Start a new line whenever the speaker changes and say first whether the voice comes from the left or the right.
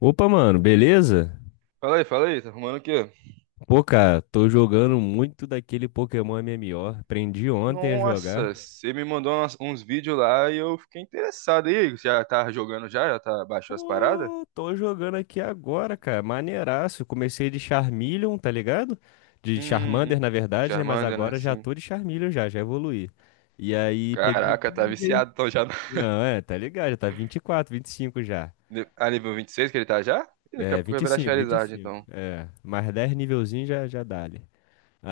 left: Opa, mano, beleza?
right: Fala aí, tá arrumando o quê?
left: Pô, cara, tô jogando muito daquele Pokémon MMO. Aprendi ontem a jogar.
right: Nossa, você me mandou uns vídeos lá e eu fiquei interessado. E aí, já tá jogando já? Já tá, baixou as paradas?
left: Pô, tô jogando aqui agora, cara. Maneiraço. Comecei de Charmeleon, tá ligado? De
right: Uhum.
left: Charmander, na verdade, né? Mas
right: Charmander, né?
left: agora já
right: Sim.
left: tô de Charmeleon já, já evoluí. E aí, peguei
right: Caraca, tá
left: Pidgey.
right: viciado então já.
left: Não, é, tá ligado, já tá vinte e quatro, 25 já.
right: A nível 26 que ele tá já? Ih, daqui a
left: É,
right: pouco
left: vinte
right: vai
left: vinte e
right: virar
left: cinco, vinte e
right: Charizard,
left: cinco.
right: então.
left: É, mais 10 nivelzinho já, já dá ali.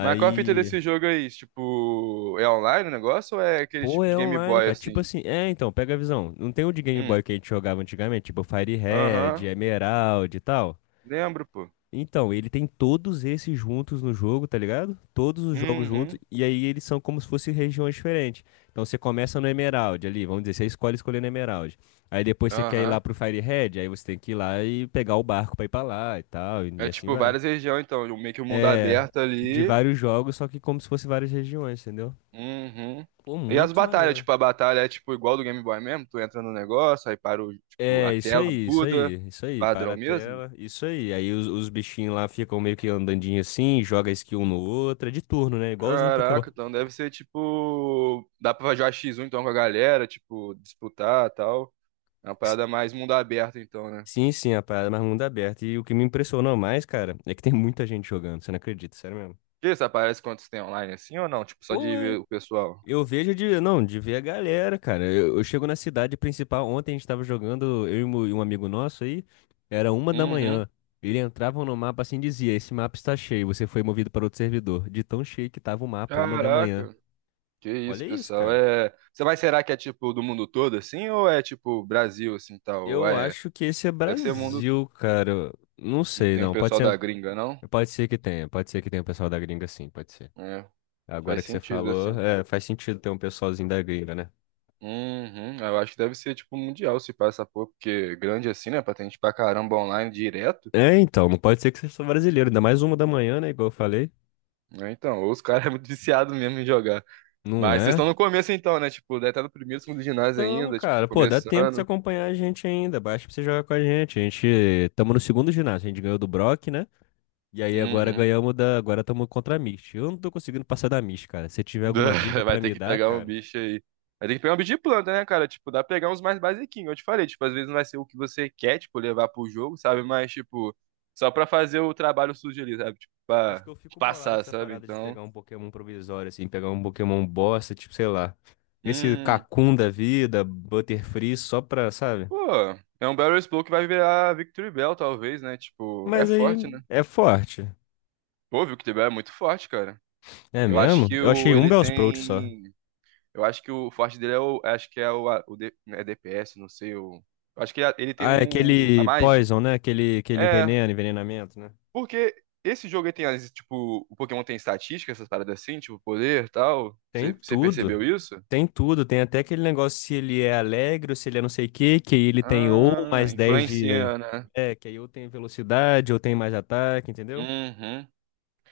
right: Mas qual a fita desse jogo aí? Tipo, é online o negócio ou é aquele
left: Pô,
right: tipo de
left: é
right: Game
left: online,
right: Boy
left: cara. Tipo
right: assim?
left: assim, é, então, pega a visão. Não tem o de Game Boy
right: Hum.
left: que a gente jogava antigamente, tipo Fire Red,
right: Aham.
left: Emerald e tal.
right: Lembro, pô.
left: Então, ele tem todos esses juntos no jogo, tá ligado? Todos os jogos juntos,
right: Uhum.
left: e aí eles são como se fossem regiões diferentes. Então você começa no Emerald ali, vamos dizer, você escolher Emerald. Aí depois você quer ir lá
right: Aham.
left: pro Fire Red, aí você tem que ir lá e pegar o barco pra ir pra lá e tal, e
right: É
left: e assim
right: tipo
left: vai.
right: várias regiões, então. Meio que o mundo
left: É,
right: aberto
left: de
right: ali.
left: vários jogos, só que como se fosse várias regiões, entendeu?
right: Uhum.
left: Pô,
right: E as
left: muito
right: batalhas,
left: maneiro.
right: tipo, a batalha é tipo igual do Game Boy mesmo, tu entra no negócio, aí para o, tipo, a
left: É, isso
right: tela
left: aí, isso
right: muda,
left: aí, isso aí,
right: padrão
left: para a
right: mesmo.
left: tela, isso aí. Aí os bichinhos lá ficam meio que andandinho assim, joga skill um no outro, é de turno, né? Igualzinho Pokémon.
right: Caraca, então deve ser tipo, dá pra jogar X1 então com a galera, tipo, disputar, tal. É uma
left: S-
right: parada mais mundo aberto então, né?
left: Sim, sim, a parada é mais mundo aberto. E o que me impressionou mais, cara, é que tem muita gente jogando, você não acredita, sério mesmo.
right: Que isso aparece quando você tem online assim ou não? Tipo, só
left: Pô,
right: de ver o pessoal.
left: eu vejo de, não, de ver a galera, cara. Eu chego na cidade principal, ontem a gente tava jogando, eu e e um amigo nosso aí, era uma da
right: Uhum.
left: manhã. Ele entrava no mapa assim e dizia: Esse mapa está cheio, você foi movido para outro servidor. De tão cheio que tava o mapa, 1 da manhã.
right: Caraca. Que isso,
left: Olha isso,
right: pessoal.
left: cara.
right: É, você vai será que é tipo do mundo todo assim ou é tipo Brasil assim, tal? Ou
left: Eu
right: é,
left: acho que esse é
right: deve ser mundo.
left: Brasil, cara. Não
right: Não
left: sei,
right: tem o
left: não.
right: pessoal da gringa, não?
left: Pode ser que tenha. Pode ser que tenha um pessoal da gringa, sim, pode ser.
right: É, faz
left: Agora que você
right: sentido,
left: falou,
right: assim.
left: é, faz sentido ter um pessoalzinho da gringa, né?
right: Uhum, eu acho que deve ser, tipo, mundial se passa por, porque grande assim, né? Pra ter gente pra caramba online direto,
left: É, então, não pode ser que seja só brasileiro. Ainda mais 1 da manhã, né? Igual eu falei.
right: né? Então, ou os caras é muito viciado mesmo em jogar.
left: Não
right: Mas vocês
left: é?
right: estão no começo então, né? Tipo, deve estar no primeiro, segundo ginásio
left: Tamo,
right: ainda, tipo,
left: cara. Pô, dá tempo de você
right: começando.
left: acompanhar a gente ainda. Baixa pra você jogar com a gente. A gente tamo no segundo ginásio. A gente ganhou do Brock, né? E aí agora
right: Uhum.
left: ganhamos da. Agora tamo contra a Mist. Eu não tô conseguindo passar da Mist, cara. Se tiver alguma dica
right: Vai
left: pra
right: ter
left: me
right: que
left: dar,
right: pegar um
left: cara.
right: bicho aí. Vai ter que pegar um bicho de planta, né, cara? Tipo, dá pra pegar uns mais basiquinhos. Eu te falei, tipo, às vezes não vai ser o que você quer, tipo, levar pro jogo, sabe? Mas, tipo, só pra fazer o trabalho sujo ali, sabe? Tipo,
left: Eu acho
right: pra
left: que eu fico bolado com
right: passar,
left: essa
right: sabe?
left: parada de
right: Então,
left: pegar um Pokémon provisório, assim, pegar um Pokémon bosta, tipo, sei lá. Esse
right: hum,
left: Kakun da vida, Butterfree, só pra, sabe?
right: pô, é um Battle Explode que vai virar Victory Bell, talvez, né? Tipo, é
left: Mas aí
right: forte, né?
left: é forte.
right: Pô, o Victory Bell é muito forte, cara.
left: É
right: Eu acho
left: mesmo?
right: que
left: Eu achei
right: o,
left: um
right: ele
left: Bellsprout só.
right: tem. Eu acho que o forte dele é o. Acho que é o. É DPS, não sei. O, eu acho que ele tem
left: Ah, é
right: um. A
left: aquele
right: magia.
left: Poison, né? Aquele
right: É,
left: veneno, envenenamento, né?
right: porque esse jogo aí tem, tipo, o Pokémon tem estatística, essas paradas assim, tipo, poder e tal.
left: Tem
right: Você
left: tudo.
right: percebeu isso?
left: Tem tudo. Tem até aquele negócio se ele é alegre ou se ele é não sei o quê, que aí ele tem ou
right: Ah,
left: mais 10 de.
right: influencia, né?
left: É, que aí ou tem velocidade ou tem mais ataque, entendeu?
right: Uhum.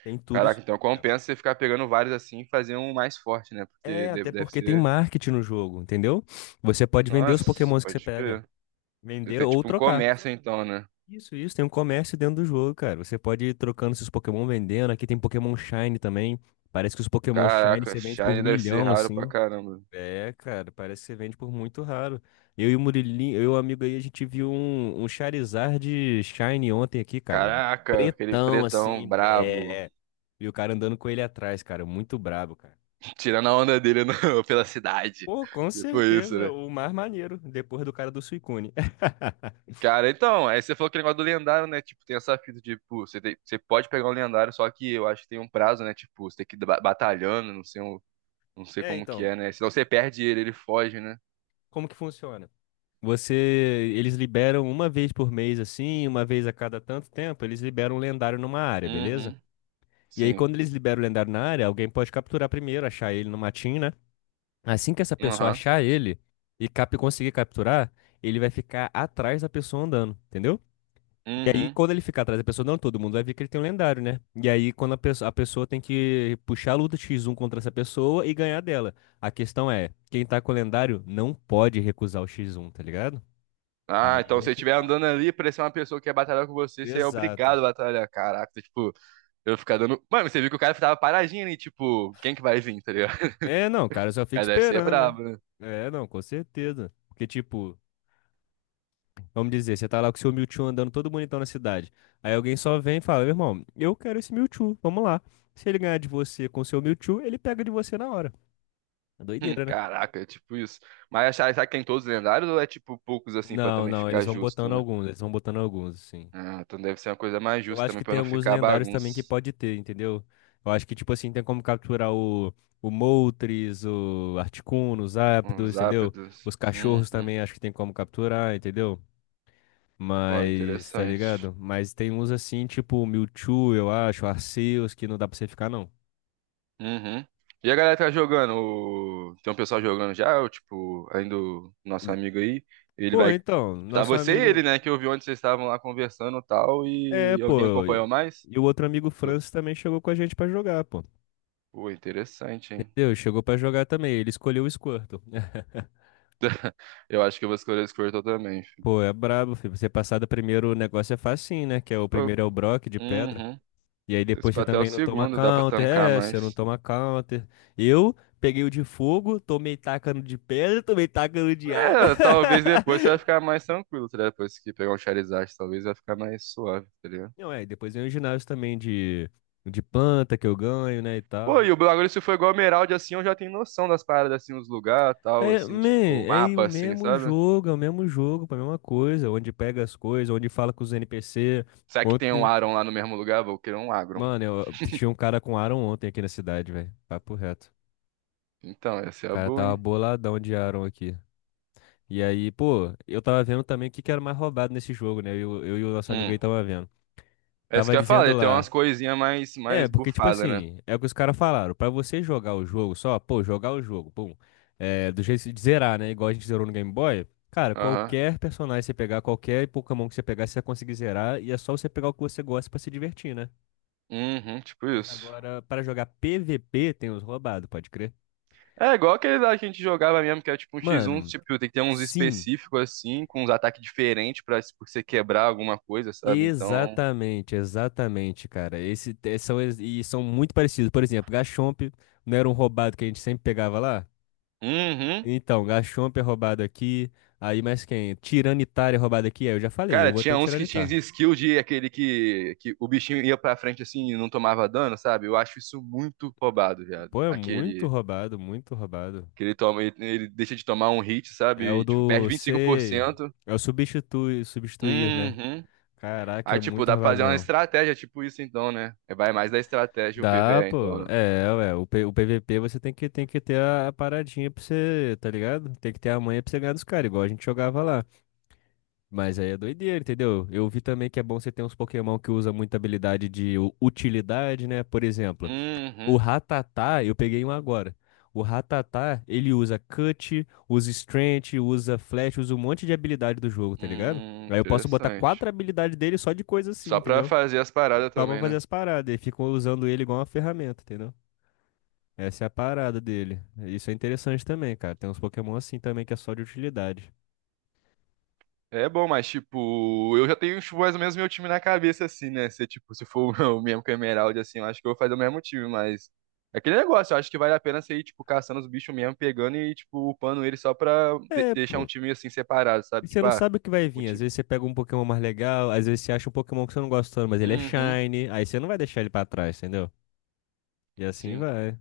left: Tem tudo
right: Caraca,
left: isso.
right: então compensa você ficar pegando vários assim e fazer um mais forte, né? Porque
left: É,
right: deve,
left: até
right: deve
left: porque tem
right: ser.
left: marketing no jogo, entendeu? Você pode vender os
right: Nossa,
left: Pokémons que você
right: pode
left: pega.
right: crer. Deve
left: Vender
right: ser
left: ou
right: tipo um
left: trocar.
right: comércio, então, né?
left: Isso, isso. Tem um comércio dentro do jogo, cara. Você pode ir trocando seus Pokémon, vendendo. Aqui tem Pokémon Shine também. Parece que os Pokémon Shine
right: Caraca,
left: você vende por
right: Shine deve ser
left: milhão,
right: raro pra
left: assim.
right: caramba.
left: É, cara, parece que você vende por muito raro. Eu e o Murilinho, eu e o amigo aí, a gente viu um Charizard Shine ontem aqui, cara.
right: Caraca, aquele
left: Pretão,
right: pretão
left: assim.
right: brabo.
left: É. E o cara andando com ele atrás, cara. Muito brabo, cara.
right: Tirando a onda dele pela cidade.
left: Pô, com
right: Tipo isso,
left: certeza,
right: né?
left: o mais maneiro, depois do cara do Suicune.
right: Cara, então, aí você falou aquele negócio do lendário, né? Tipo, tem essa fita, tipo, você pode pegar um lendário, só que eu acho que tem um prazo, né? Tipo, você tem que ir batalhando, não sei, não sei
left: É,
right: como que
left: então,
right: é, né? Senão você perde ele, ele foge, né?
left: como que funciona? Você, eles liberam uma vez por mês, assim, uma vez a cada tanto tempo, eles liberam um lendário numa área, beleza?
right: Uhum,
left: E aí,
right: sim.
left: quando eles liberam o lendário na área, alguém pode capturar primeiro, achar ele no matinho, né? Assim que essa pessoa
right: Aham,
left: achar ele e cap conseguir capturar, ele vai ficar atrás da pessoa andando, entendeu? E aí,
right: uhum.
left: quando ele ficar atrás da pessoa, não, todo mundo vai ver que ele tem um lendário, né? E aí, quando a pessoa tem que puxar a luta X1 contra essa pessoa e ganhar dela. A questão é, quem tá com o lendário não pode recusar o X1, tá ligado?
right: Ah, então
left: Aí
right: se
left: é
right: você
left: que
right: estiver
left: tá.
right: andando ali, parecer uma pessoa que quer batalhar com você, você é
left: Exato.
right: obrigado a batalhar. Caraca, tipo, eu ficar dando. Mano, você viu que o cara tava paradinho ali, tipo, quem que vai vir, tá ligado?
left: É, não, cara, eu só
right: O
left: fica
right: cara deve ser
left: esperando, né?
right: brabo, né?
left: É, não, com certeza. Porque, tipo, vamos dizer, você tá lá com o seu Mewtwo andando todo bonitão na cidade. Aí alguém só vem e fala, meu irmão, eu quero esse Mewtwo, vamos lá. Se ele ganhar de você com o seu Mewtwo, ele pega de você na hora. É doideira, né?
right: Caraca, é tipo isso. Mas achar que tem todos lendários ou é tipo poucos assim pra
left: Não,
right: também
left: não, eles
right: ficar
left: vão
right: justo,
left: botando
right: né?
left: alguns, eles vão botando alguns, assim.
right: Ah, então deve ser uma coisa mais
left: Eu
right: justa
left: acho
right: também
left: que
right: pra
left: tem
right: não
left: alguns
right: ficar
left: lendários também que
right: bagunça.
left: pode ter, entendeu? Eu acho que, tipo assim, tem como capturar o Moltres, o Articuno, os Zapdos,
right: Os
left: entendeu?
right: ápidos.
left: Os cachorros
right: Uhum.
left: também acho que tem como capturar, entendeu?
right: Pô,
left: Mas, tá
right: interessante.
left: ligado? Mas tem uns assim, tipo o Mewtwo, eu acho, o Arceus, que não dá pra você ficar, não.
right: Uhum. E a galera tá jogando? Tem um pessoal jogando já? Ou, tipo, ainda o nosso amigo aí, ele
left: Pô,
right: vai.
left: então,
right: Tá
left: nosso
right: você e ele,
left: amigo.
right: né? Que eu vi onde vocês estavam lá conversando e tal.
left: É,
right: E alguém
left: pô.
right: acompanhou mais?
left: E o outro amigo Francis também chegou com a gente pra jogar, pô.
right: Pô, interessante, hein?
left: Entendeu? Chegou pra jogar também. Ele escolheu o Squirtle.
right: Eu acho que eu vou escolher o Squirtle também, filho.
left: Pô, é brabo, filho. Você passar do primeiro negócio é facinho, né? Que é o
right: Pô,
left: primeiro é o Brock de pedra.
right: uhum.
left: E aí
right: Esse
left: depois
right: pra
left: você
right: até o
left: também não toma
right: segundo, dá pra
left: counter.
right: tancar
left: É, você não
right: mais.
left: toma counter. Eu peguei o de fogo, tomei tacano de pedra, tomei tacano de água.
right: É, talvez depois você vai ficar mais tranquilo, tá ligado? Depois que pegar um Charizard, talvez vai ficar mais suave, tá ligado?
left: Não, é, e depois vem o ginásio também de planta que eu ganho, né, e
right: Pô,
left: tal.
right: e o bagulho, se for igual Emerald, assim, eu já tenho noção das paradas, assim, os lugares, tal,
left: É,
right: assim,
left: man,
right: tipo, o
left: é o
right: mapa, assim,
left: mesmo
right: sabe?
left: jogo, é o mesmo jogo, a mesma coisa, onde pega as coisas, onde fala com os NPC.
right: Será que tem um
left: Ontem
right: Aron lá no mesmo lugar? Vou querer um Agron.
left: Mano, eu tinha um cara com Aaron ontem aqui na cidade, velho. Papo reto.
right: Então, essa é
left: O
right: a
left: cara
right: boa,
left: tava
right: hein?
left: boladão de Aaron aqui. E aí, pô, eu tava vendo também o que que era mais roubado nesse jogo, né? Eu e o nosso amigo aí
right: Hum.
left: tava vendo.
right: É isso
left: Tava
right: que eu ia falar, ia
left: dizendo
right: ter
left: lá.
right: umas coisinhas mais,
left: É,
right: mais
left: porque, tipo
right: bufadas, né?
left: assim, é o que os caras falaram. Pra você jogar o jogo só, pô, jogar o jogo, pum. É, do jeito de zerar, né? Igual a gente zerou no Game Boy. Cara,
right: Aham.
left: qualquer personagem que você pegar, qualquer Pokémon que você pegar, você vai conseguir zerar. E é só você pegar o que você gosta pra se divertir, né?
right: Uhum, tipo
left: Mas
right: isso.
left: agora, pra jogar PVP, tem os roubados, pode crer.
right: É igual aquele lá que a gente jogava mesmo, que é tipo um X1,
left: Mano,
right: tipo, tem que ter uns
left: sim,
right: específicos assim, com uns ataques diferentes pra pra você quebrar alguma coisa, sabe? Então.
left: exatamente, exatamente, cara. Esse, te- são, ex- e são muito parecidos. Por exemplo, Gachomp não era um roubado que a gente sempre pegava lá?
right: Uhum.
left: Então, Gachomp é roubado aqui, aí mais quem? Tiranitar é roubado aqui? É, eu já falei,
right: Cara,
left: eu vou ter
right: tinha
left: um
right: uns que tinham
left: Tiranitar.
right: skill de aquele que o bichinho ia pra frente assim e não tomava dano, sabe? Eu acho isso muito roubado, viado.
left: Pô, é muito
right: Aquele
left: roubado, muito roubado.
right: que ele toma, ele deixa de tomar um hit,
left: É
right: sabe?
left: o
right: E, tipo, perde
left: do C.
right: 25%.
left: É o substituir, substituir, né?
right: Uhum.
left: Caraca,
right: Aí,
left: é
right: tipo,
left: muito
right: dá pra
left: roubado
right: fazer uma
left: mesmo.
right: estratégia, tipo isso então, né? Vai mais da estratégia o
left: Dá,
right: PvE, então,
left: pô.
right: né?
left: É, ué, o PVP você tem que ter a paradinha pra você, tá ligado? Tem que ter a manha pra você ganhar dos caras, igual a gente jogava lá. Mas aí é doideira, entendeu? Eu vi também que é bom você ter uns Pokémon que usa muita habilidade de utilidade, né? Por exemplo, o
right: Uhum.
left: Rattata, eu peguei um agora. O Rattata, ele usa Cut, usa Strength, usa Flash, usa um monte de habilidade do jogo, tá ligado? Aí eu posso botar
right: Interessante.
left: quatro habilidades dele só de coisa assim,
right: Só pra
left: entendeu?
right: fazer as paradas
left: Só pra
right: também,
left: fazer
right: né?
left: as paradas. E ficam usando ele igual uma ferramenta, entendeu? Essa é a parada dele. Isso é interessante também, cara. Tem uns Pokémon assim também que é só de utilidade.
right: É bom, mas tipo, eu já tenho tipo, mais ou menos meu time na cabeça, assim, né? Se, tipo, se for o mesmo com a Emerald, assim, eu acho que eu vou fazer o mesmo time, mas. É aquele negócio, eu acho que vale a pena você ir, tipo, caçando os bichos mesmo, pegando e, tipo, upando ele só pra
left: É,
right: deixar um
left: pô.
right: time assim separado,
left: E
right: sabe?
left: você
right: Tipo,
left: não
right: ah,
left: sabe o que vai
right: um
left: vir. Às
right: time.
left: vezes você pega um Pokémon mais legal, às vezes você acha um Pokémon que você não gosta tanto, mas ele é
right: Uhum,
left: shiny. Aí você não vai deixar ele pra trás, entendeu? E assim
right: sim.
left: vai.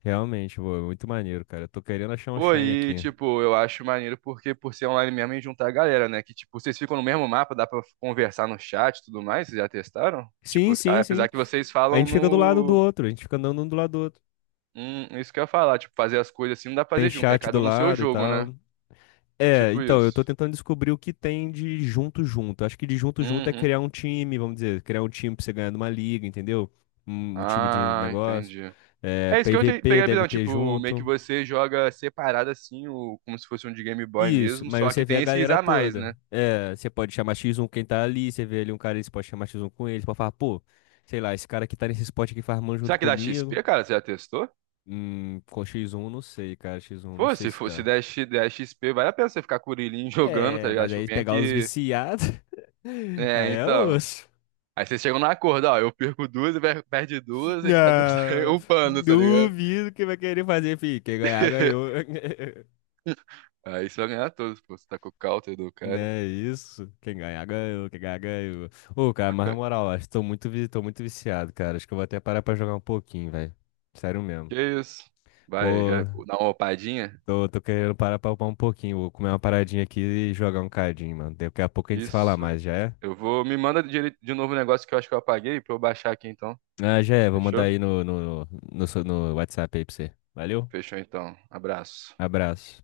left: Realmente, pô, é muito maneiro, cara. Eu tô querendo achar um
right: Pô,
left: shiny
right: e,
left: aqui.
right: tipo, eu acho maneiro porque por ser online mesmo e juntar a galera, né? Que, tipo, vocês ficam no mesmo mapa, dá pra conversar no chat e tudo mais, vocês já testaram? Tipo,
left: Sim, sim,
right: apesar
left: sim.
right: que vocês
left: A
right: falam
left: gente fica do lado um do
right: no...
left: outro, a gente fica andando um do lado do outro.
right: Isso que eu ia falar, tipo, fazer as coisas assim não dá pra
left: Tem
right: fazer junto, é
left: chat
right: cada
left: do
right: um no seu
left: lado e
right: jogo, né?
left: tal. É,
right: Tipo
left: então, eu tô
right: isso.
left: tentando descobrir o que tem de junto junto. Acho que de junto junto é
right: Uhum.
left: criar um time, vamos dizer, criar um time pra você ganhar numa liga, entendeu? Um time de
right: Ah,
left: negócio.
right: entendi.
left: É,
right: É isso que eu
left: PVP
right: peguei a
left: deve
right: visão,
left: ter
right: tipo, meio que
left: junto.
right: você joga separado assim, como se fosse um de Game Boy
left: Isso,
right: mesmo,
left: mas
right: só que
left: você vê a
right: tem esses
left: galera
right: a mais,
left: toda.
right: né?
left: É, você pode chamar X1 quem tá ali, você vê ali um cara, você pode chamar X1 com ele, você pode falar, pô, sei lá, esse cara que tá nesse spot aqui farmando junto
right: Será que dá
left: comigo.
right: XP, cara? Você já testou?
left: Com X1 não sei, cara, X1 não
right: Pô,
left: sei
right: se
left: se
right: for, se
left: dá.
right: der, X- der XP, vale a pena você ficar com o Urilinho jogando, tá
left: É,
right: ligado?
left: mas
right: Tipo,
left: aí
right: bem
left: pegar os
right: que.
left: viciados,
right: É,
left: aí é
right: então.
left: osso.
right: Aí vocês chegam no acordo, ó. Eu perco duas, e perde duas, e cada um sai
left: Ah,
right: upando, tá ligado?
left: duvido que vai querer fazer, filho. Quem ganhar, ganhou.
right: Aí você vai ganhar todos, pô. Você tá com o counter do cara.
left: Né isso? Quem ganhar, ganhou. Quem ganhar, ganhou. Ô, cara, mas na moral, acho que tô muito viciado, cara. Acho que eu vou até parar pra jogar um pouquinho, velho. Sério mesmo.
right: Que isso? Vai, já
left: Pô,
right: dá uma opadinha?
left: tô querendo parar pra upar um pouquinho. Vou comer uma paradinha aqui e jogar um cadinho, mano. Daqui a pouco a gente se fala
right: Isso.
left: mais, já é?
right: Eu vou. Me manda de novo o negócio que eu acho que eu apaguei pra eu baixar aqui então.
left: Ah, já é. Vou mandar
right: Fechou?
left: aí no WhatsApp aí pra você. Valeu?
right: Fechou então. Abraço.
left: Abraço.